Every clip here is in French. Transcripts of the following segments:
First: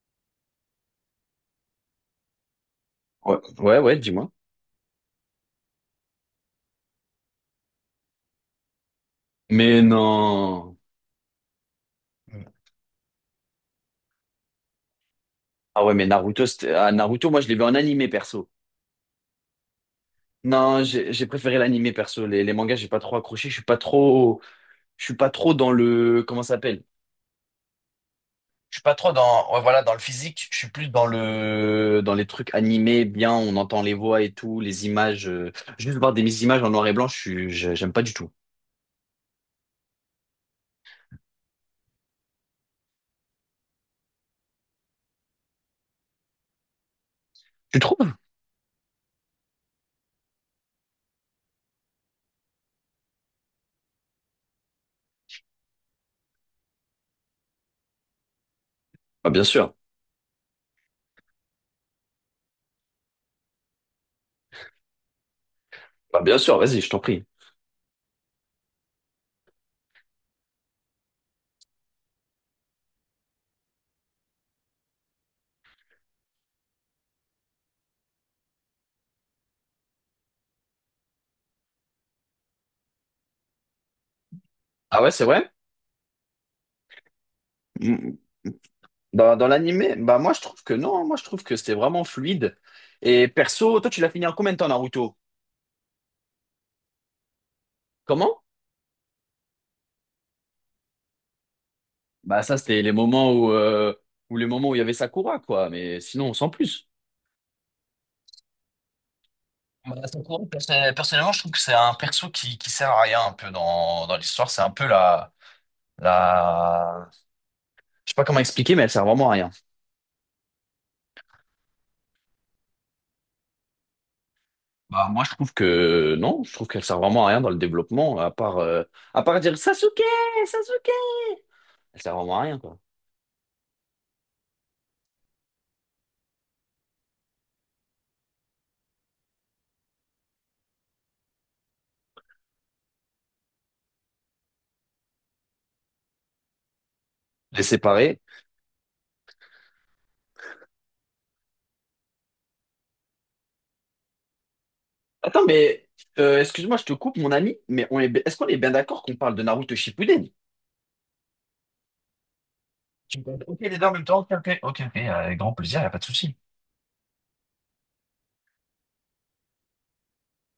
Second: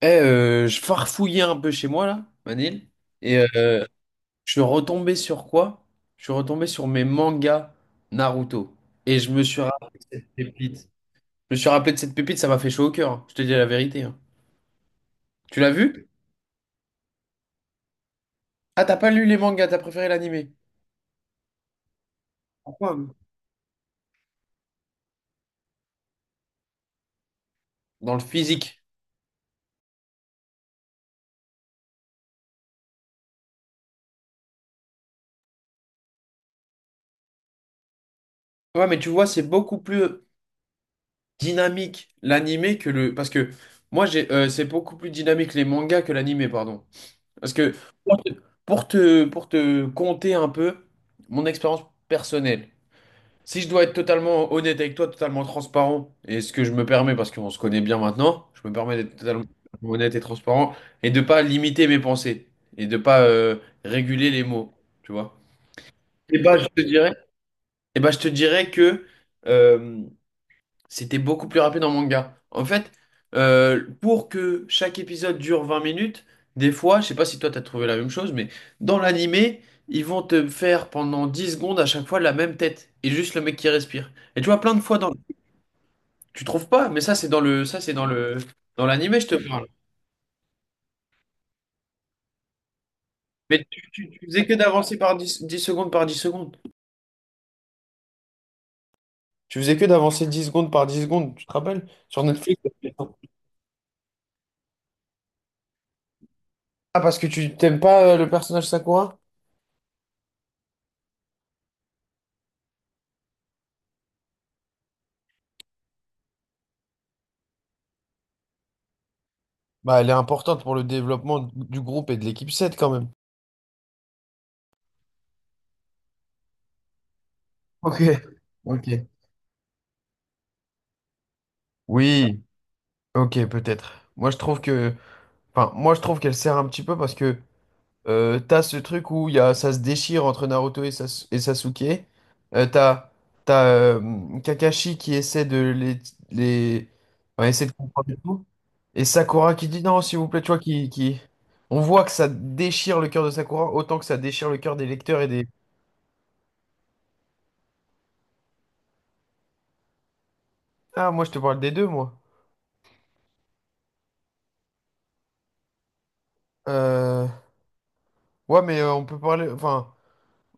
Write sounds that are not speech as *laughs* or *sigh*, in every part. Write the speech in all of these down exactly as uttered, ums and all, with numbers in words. Eh, euh, je farfouillais un peu chez moi là, Manil, et Ouais, ouais, euh, ouais, dis-moi. je suis retombé sur quoi? Je suis retombé sur mes mangas Naruto. Et je me suis Mais rappelé de cette pépite. non. Je me suis rappelé de cette pépite, ça m'a fait chaud au cœur, hein. Je te dis la vérité, hein. Tu l'as Ah ouais, mais vu? Naruto, c'était- ah, Naruto, moi, je l'ai vu en animé perso. Ah, t'as pas lu les mangas, t'as préféré l'animé. Non, j'ai j'ai préféré l'animé perso. Les, les mangas, j'ai Pourquoi? pas trop accroché. Je suis pas trop, je suis pas trop dans le, comment ça s'appelle? Dans le Je physique. suis pas trop dans, ouais, voilà, dans le physique. Je suis plus dans le, dans les trucs animés, bien, on entend les voix et tout, les images. euh, Juste voir des images en noir et blanc, je suis, je- j'aime pas du tout. Ouais, mais tu vois, c'est beaucoup plus euh, dynamique l'animé que le. Parce que moi, j'ai, euh, c'est beaucoup plus dynamique les mangas que l'animé, pardon. Parce que Tu trouves? pour te, pour te, pour te conter un peu mon expérience personnelle, si je dois être totalement honnête avec toi, totalement transparent, et ce que je me permets, parce qu'on se connaît bien maintenant, je me permets d'être Bah, totalement bien sûr. honnête et transparent, et de pas limiter mes pensées, et de pas euh, réguler les mots, tu vois. Bah, Et bien bah, sûr, je te vas-y, je t'en dirais, prie. et ben, je te dirais que euh, c'était beaucoup plus rapide en manga. En fait, euh, pour que chaque épisode dure vingt minutes, des fois, je sais pas si toi t'as trouvé la même chose, mais dans l'animé, ils vont te faire pendant dix secondes à chaque fois la même tête et juste le mec qui respire. Et tu vois plein de fois Ah ouais, dans c'est vrai? tu trouves pas, mais ça c'est dans le ça c'est dans Mm. le dans l'animé, je te Dans, dans parle. l'animé, bah moi je trouve que non, hein. Moi je trouve que c'était vraiment fluide. Et Mais perso, toi tu, tu l'as tu- fini tu en faisais combien que de temps d'avancer Naruto? par dix, dix secondes par dix secondes. Comment? Tu faisais que d'avancer dix secondes par dix secondes, tu te rappelles? Sur Bah ça Netflix. c'était les moments où, euh, où les moments où il y avait Sakura quoi, mais sinon sans plus. Ah, parce que tu t'aimes pas euh, le personnage Sakura? Bah, Sakura, perso- Personnellement, je trouve que c'est un perso qui, qui sert à rien un peu dans, dans l'histoire. C'est un peu la, la... Je sais pas comment expliquer, mais elle sert vraiment à rien. Bah, elle est importante pour le développement du groupe et de l'équipe sept quand même. Bah moi je trouve que non, je trouve qu'elle sert vraiment à rien dans le Ok, développement, à part euh, ok. à part dire Sasuke, Sasuke. Elle sert vraiment Oui, à rien quoi. ok, peut-être. Moi, je trouve que, enfin, moi, je trouve qu'elle sert un petit peu parce que euh, t'as ce truc où il y a, ça se déchire entre Naruto et, Sas- et Sasuke. Euh, t'as t'as euh, Kakashi qui essaie de les, les... enfin, Les essaie de comprendre et séparer. tout. Et Sakura qui dit non, s'il vous plaît, tu vois, qui, qui... On voit que ça déchire le cœur de Sakura autant que ça déchire le cœur des lecteurs et Attends, des... mais euh, excuse-moi, je te coupe, mon ami, mais on est, bi- est-ce qu'on est bien d'accord qu'on parle de Naruto Shippuden? Ah, moi, je te parle des deux, moi. Tu peux- Ok, les deux en même temps, ok, ok, ok, ok, avec grand plaisir, y a pas de souci. Euh, Ouais, mais euh, on peut parler. Enfin,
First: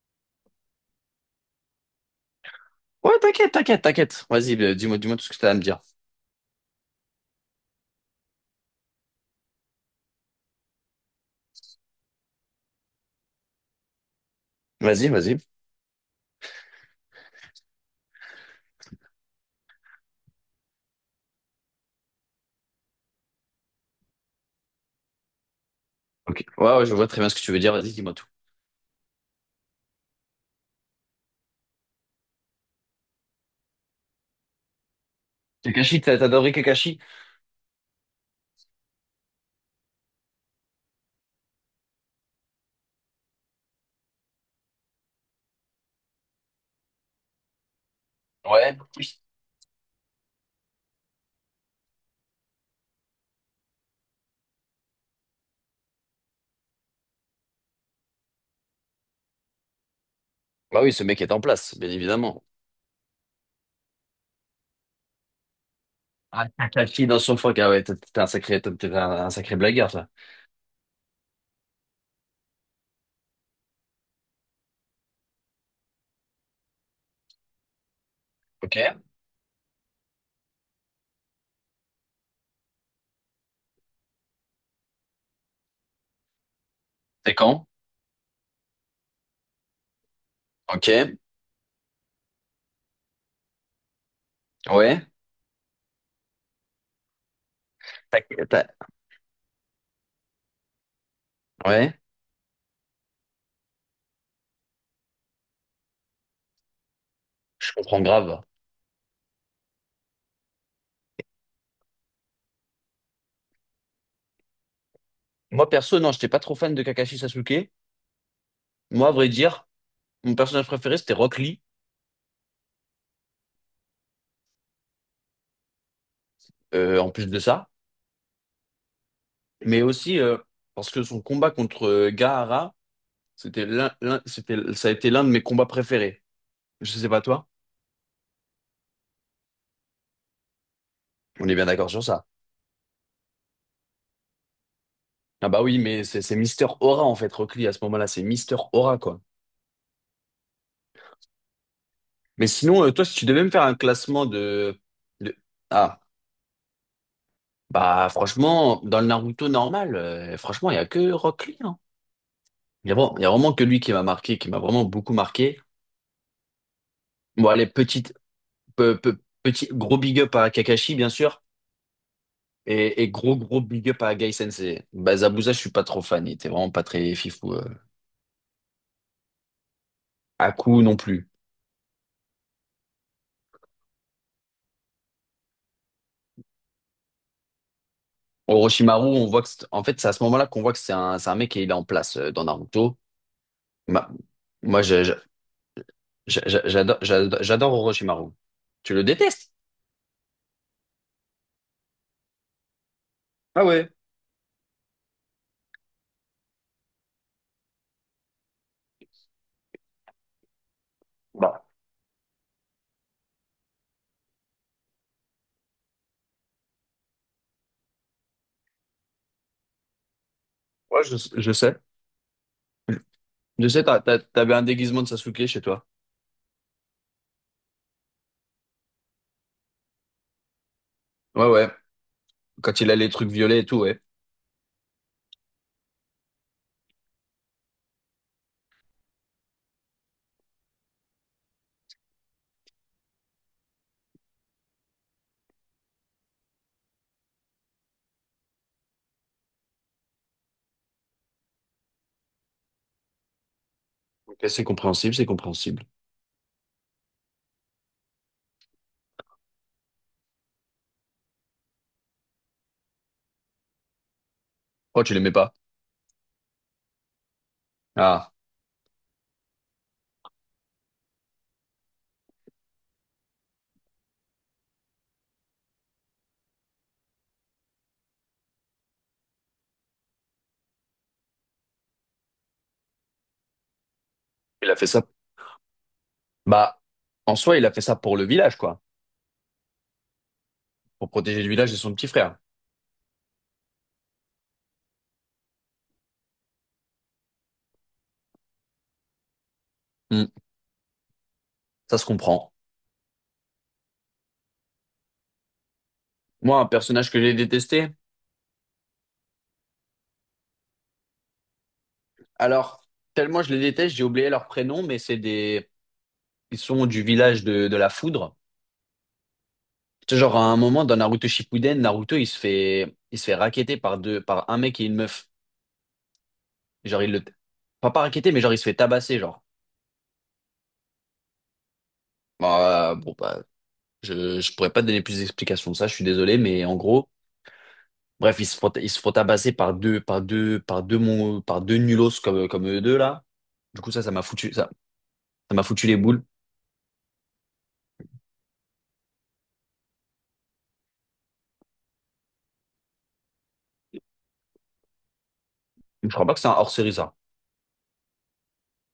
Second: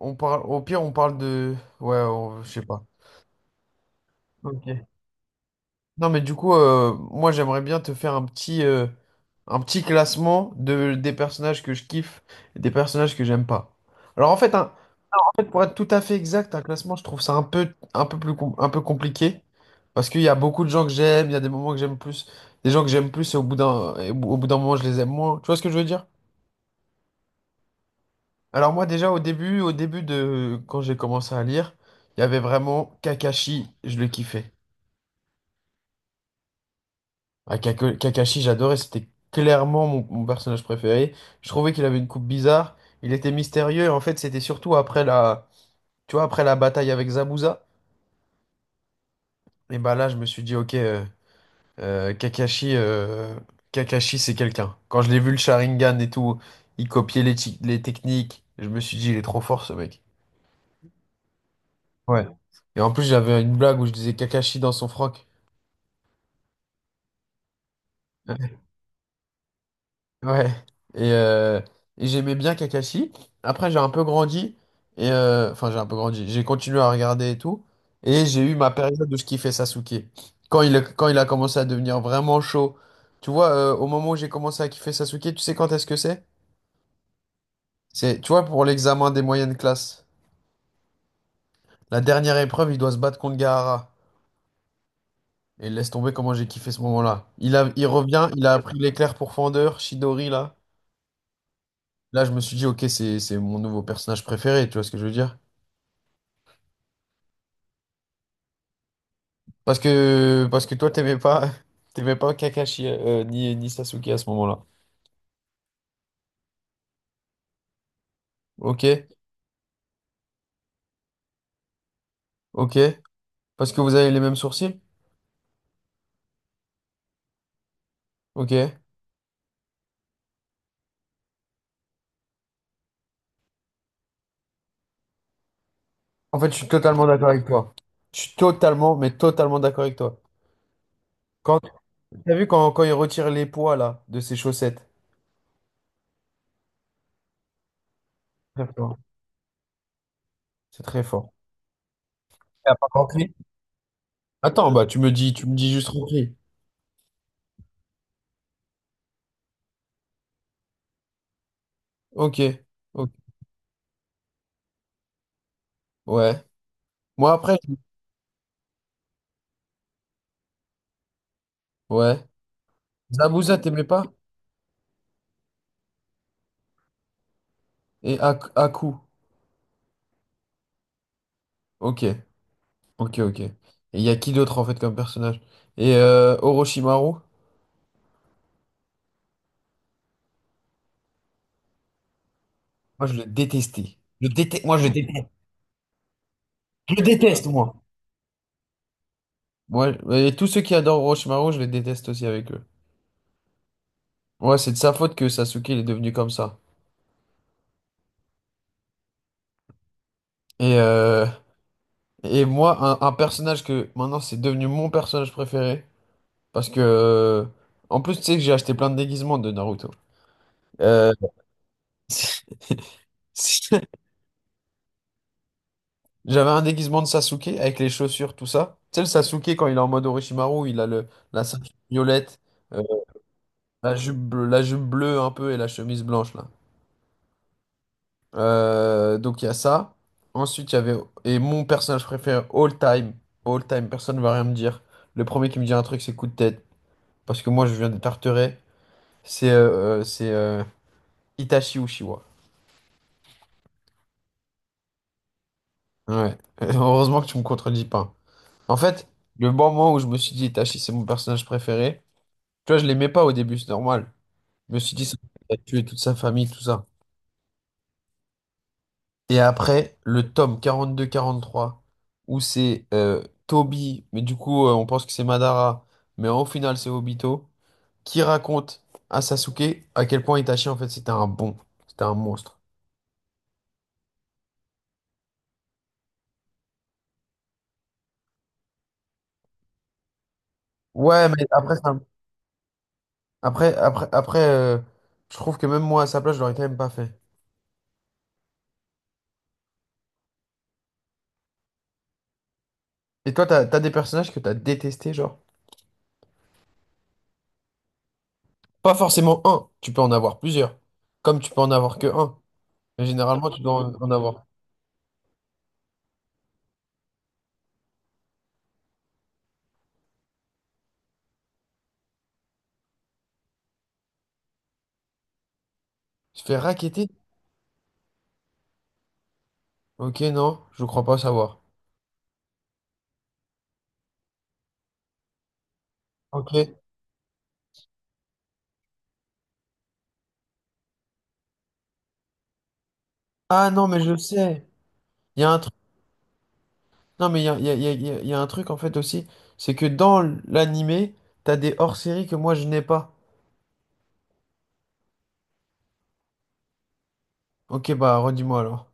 on parle. Au pire, on parle de. Ouais, on- je sais pas. Ouais, t'inquiète, t'inquiète, t'inquiète. Vas-y, euh, Ok. dis-moi, dis-moi tout ce que t'as à me dire. Non, mais du coup, euh, moi, j'aimerais bien te faire un petit, euh, un petit classement de des personnages que je kiffe et des personnages que j'aime pas. Alors, en fait, un- Vas-y, en vas-y. fait, pour être tout à fait exact, un classement, je trouve ça un peu, un peu plus, com- un peu compliqué parce qu'il y a beaucoup de gens que j'aime. Il y a des moments que j'aime plus, des gens que j'aime plus, et au bout d'un, et au bout d'un moment, je les aime moins. Tu vois ce que je veux dire? Ok. Ouais, ouais, je vois très bien ce que tu veux dire. Vas-y, dis-moi tout. Alors moi déjà au début, au début de quand j'ai commencé à lire, il y avait vraiment Kakashi, je le kiffais. Kakashi, t'as t'as adoré Kakashi? Ah, Kaka- Kakashi, j'adorais, c'était clairement mon, mon personnage préféré. Je trouvais qu'il avait une coupe bizarre, il était mystérieux et en fait c'était surtout après la, tu vois, après la bataille avec Zabuza. Ouais. Oui. Et bah là je me suis dit ok, euh, euh, Kakashi, euh, Kakashi c'est quelqu'un. Quand je l'ai vu le Sharingan et tout, il copiait les, ti- les techniques, je me suis dit il est trop fort ce mec. Bah oui, ce mec est en place, bien Ouais. évidemment. Et en plus j'avais une blague où je disais Kakashi dans son froc. Ah, Kakashi dans son froc, ah ouais, t'es t'es un Ouais. sacré, t'es t'es un, un sacré blagueur, ça. Ouais. Et, euh, et j'aimais bien Kakashi. Après, j'ai un peu grandi. Et euh, enfin, j'ai un peu grandi. J'ai continué à regarder et tout. Et j'ai eu ma Ok. période où je kiffais Sasuke. Quand il, a- quand il a commencé à devenir vraiment chaud. Tu vois, euh, au moment où j'ai commencé à kiffer Sasuke, tu sais quand est-ce que c'est? C'est quand? C'est, tu vois, pour l'examen des moyennes classes. Ok. La dernière épreuve, il doit se battre contre Gaara. Ouais. Et laisse tomber comment j'ai kiffé ce moment-là. Il a, il T'as- revient, il a t'as- appris l'éclair pourfendeur, Shidori, là. Ouais. Là, je me suis dit, ok, c'est, c'est mon nouveau personnage préféré, tu vois ce que je veux dire? Je comprends grave. Parce que, parce que toi, t'aimais pas, *laughs* t'aimais pas Kakashi euh, ni, ni Sasuke à ce moment-là. Moi, perso, non, j'étais pas trop fan de Kakashi Sasuke. Ok, Moi, à vrai dire, mon personnage préféré, c'était Rock Lee, ok. Parce que vous avez les mêmes sourcils? euh, en plus de ça. Ok. Mais aussi, euh, parce que son combat contre euh, Gaara, c'était l'un, l'un- c'était, ça a été l'un de mes combats préférés. En fait, je suis Je totalement sais pas d'accord avec toi. toi. Je suis totalement, mais totalement d'accord avec toi. On est Quand, bien d'accord sur ça. t'as vu quand, quand il retire les poids, là, de ses chaussettes? Ah bah oui, mais c'est c'est Mister Aura, en fait, Rock Lee, à ce moment-là. C'est Mister Très fort. Aura, quoi. C'est très fort. Mais T'as sinon, pas euh, toi, si tu compris? devais me faire un classement Attends, de... bah, tu me dis, de... tu me dis juste Ah, Ronkli. bah franchement, dans le Naruto normal, euh, franchement, il y a que Rock Lee, hein. Ok, Il y a vraiment, il y ok. a vraiment que lui qui m'a marqué, qui m'a vraiment beaucoup marqué. Ouais. Moi, Bon, après, allez, je- petite, pe- pe- petit, gros big up à Kakashi, bien sûr. ouais. Et, et gros, Zabuza, gros t'aimais big up pas? à Gai Sensei. Bah, Zabuza, je suis pas trop fan. Il était vraiment pas très fifou. Euh. Et Ak- Aku. Haku non plus. Ok. Ok, ok. Et il y a qui d'autre en fait comme personnage? Et euh, Orochimaru, Orochimaru, on voit que, c'est- en fait, c'est à ce moment-là qu'on voit que c'est un, c'est un mec qui il est en place euh, dans Naruto. moi je le détestais. Ma- Je déteste, moi moi, je le je- je- déteste. je- je- Je J'adore, le j'adore, déteste, j'adore moi. Orochimaru. Tu le détestes? Ouais, et tous ceux qui adorent Orochimaru, je les déteste aussi avec eux. Ah ouais. Ouais, c'est de sa faute que Sasuke il est devenu comme ça. Et, euh, Bah, et moi, un, un personnage que maintenant c'est devenu mon personnage préféré. Parce que, euh, en plus, tu sais que j'ai acheté plein de déguisements de Naruto. ouais, Euh, je, je sais. *laughs* Je sais, t'as- t'as- t'avais un déguisement de Sasuke chez toi. J'avais un déguisement de Sasuke avec les chaussures, tout ça. Tu sais, le Sasuke, quand il est en mode Orochimaru, il a le, la Ouais, ouais. ceinture violette, Quand euh, il a les trucs violets et tout, la ouais. jupe, bleu- la jupe bleue un peu et la chemise blanche, là. Euh, donc, il y a ça. Ensuite, il y avait... Et mon personnage préféré, all time. All time, personne ne va rien me dire. Le premier qui me dit un truc, c'est coup de tête. Parce que moi, je viens de Tarteret. C'est euh, euh, c'est euh, Itachi Uchiwa. Ok, c'est compréhensible, c'est compréhensible. Ouais. *laughs* Heureusement que tu me contredis pas. En fait, le bon moment où je me suis dit Itachi, c'est mon personnage préféré, tu vois, je l'aimais pas au début, c'est normal. Je me suis Oh, dit, tu ça l'aimais pas? va tuer toute sa famille, tout ça. Ah, Et après, le tome quarante-deux quarante-trois, où c'est euh, Toby, mais du coup, euh, on pense que c'est Madara, mais au final, c'est Obito, qui raconte à Sasuke à quel point Itachi, en fait, c'était un bon, c'était un monstre. il a fait ça. Bah, en soi, il a fait ça pour le village, quoi. Pour Ouais, protéger mais le village après, et son ça- petit frère. après, après, après euh, je trouve que même moi, à sa place, je l'aurais quand même pas fait. Hmm. Ça se comprend. Et toi, t'as, t'as des personnages que t'as détestés, genre? Moi, un personnage que j'ai détesté. Pas forcément un, tu peux en avoir plusieurs, comme tu peux en avoir que un. Alors, Mais tellement généralement, je tu les dois en déteste, j'ai en oublié avoir. leur prénom, mais c'est des. Ils sont du village de, de la foudre. C'est genre à un moment dans Naruto Shippuden, Naruto il se fait il se fait racketter par deux par un mec et une meuf. Tu fais Genre racketter? il le Pas pas racketter, mais genre il se fait tabasser genre. Ok, non, je crois pas savoir. Bah, bon bah je je pourrais pas te donner plus d'explications de ça, je suis désolé, mais en Ok. gros bref, ils se font, ils se font tabasser par deux, par deux, par deux, mon- par deux nulos comme, comme eux deux, là. Ah Du non, coup, mais ça, ça je m'a foutu, sais. ça, Il y a ça un m'a truc. foutu les boules. Non, mais il y a, il y a- il y a- il y a- il y a un truc en fait aussi. C'est que dans l'animé, t'as des hors-séries que moi je n'ai pas. Je crois pas que c'est un hors-série, ça. Ok, bah redis-moi alors.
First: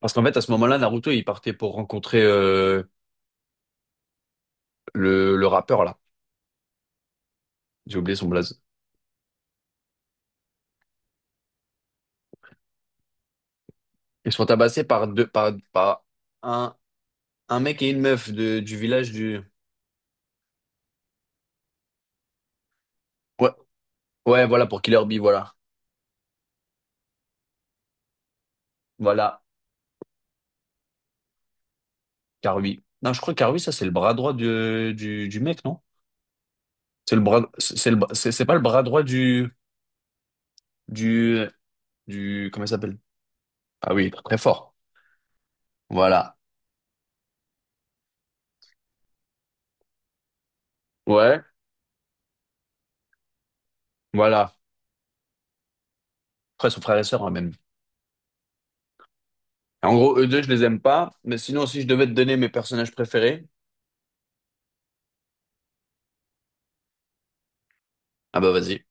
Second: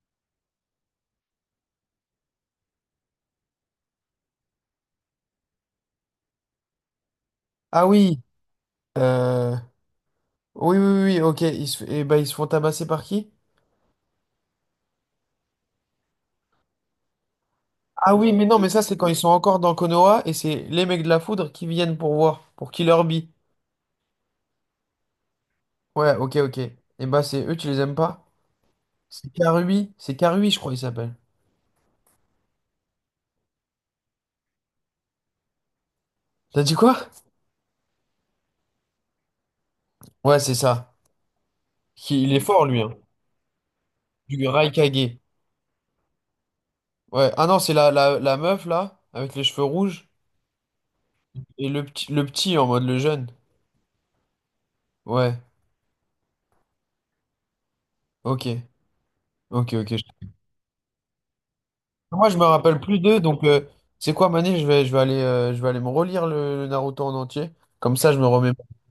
Parce qu'en fait, à ce moment-là, Naruto, il partait pour rencontrer, euh, le, le rappeur, là. Ah J'ai oublié oui. son blaze. euh, oui, oui, oui, oui, ok. Ils se... eh ben, ils se font tabasser par qui? Ils se font tabasser par deux, par, par un, un mec et une Ah meuf oui, mais non, de, mais du ça, c'est quand village ils sont du, encore dans Konoha et c'est les mecs de la foudre qui viennent pour voir, pour Killer Bee. ouais, ouais, voilà, pour Killer Bee, voilà. Ouais, ok, ok. Et bah, c'est eux, tu les aimes pas? C'est Voilà, Karui, c'est Karui, je crois, il s'appelle. Karui. Non, je crois que Karui, ça, c'est le bras droit du, du, du mec, non? T'as dit quoi? C'est le bras, c'est c'est le, bra- c'est c'est pas le bras droit du, Ouais, c'est ça. du Qui- Il est du, comment fort, il lui, hein. s'appelle? Ah oui, très Du fort. Raikage. Voilà. Ouais. Ah non, c'est la, la, la meuf, là, avec les cheveux rouges. Ouais, Et le petit, le petit, en mode le jeune. voilà. Ouais. Après, son frère et sœur, hein, même. Ok. Ok, ok. En gros, eux deux, je les aime pas. Mais sinon, si je devais te Moi, je donner me mes rappelle personnages plus d'eux, donc... préférés, euh, c'est quoi, Mané? Je vais, je vais aller, euh, je vais aller me relire le, le Naruto en entier. Comme ça, je me ah bah remets. vas-y.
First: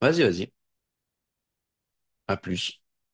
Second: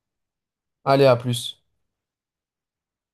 Vas-y, vas-y. Allez, à plus. À plus.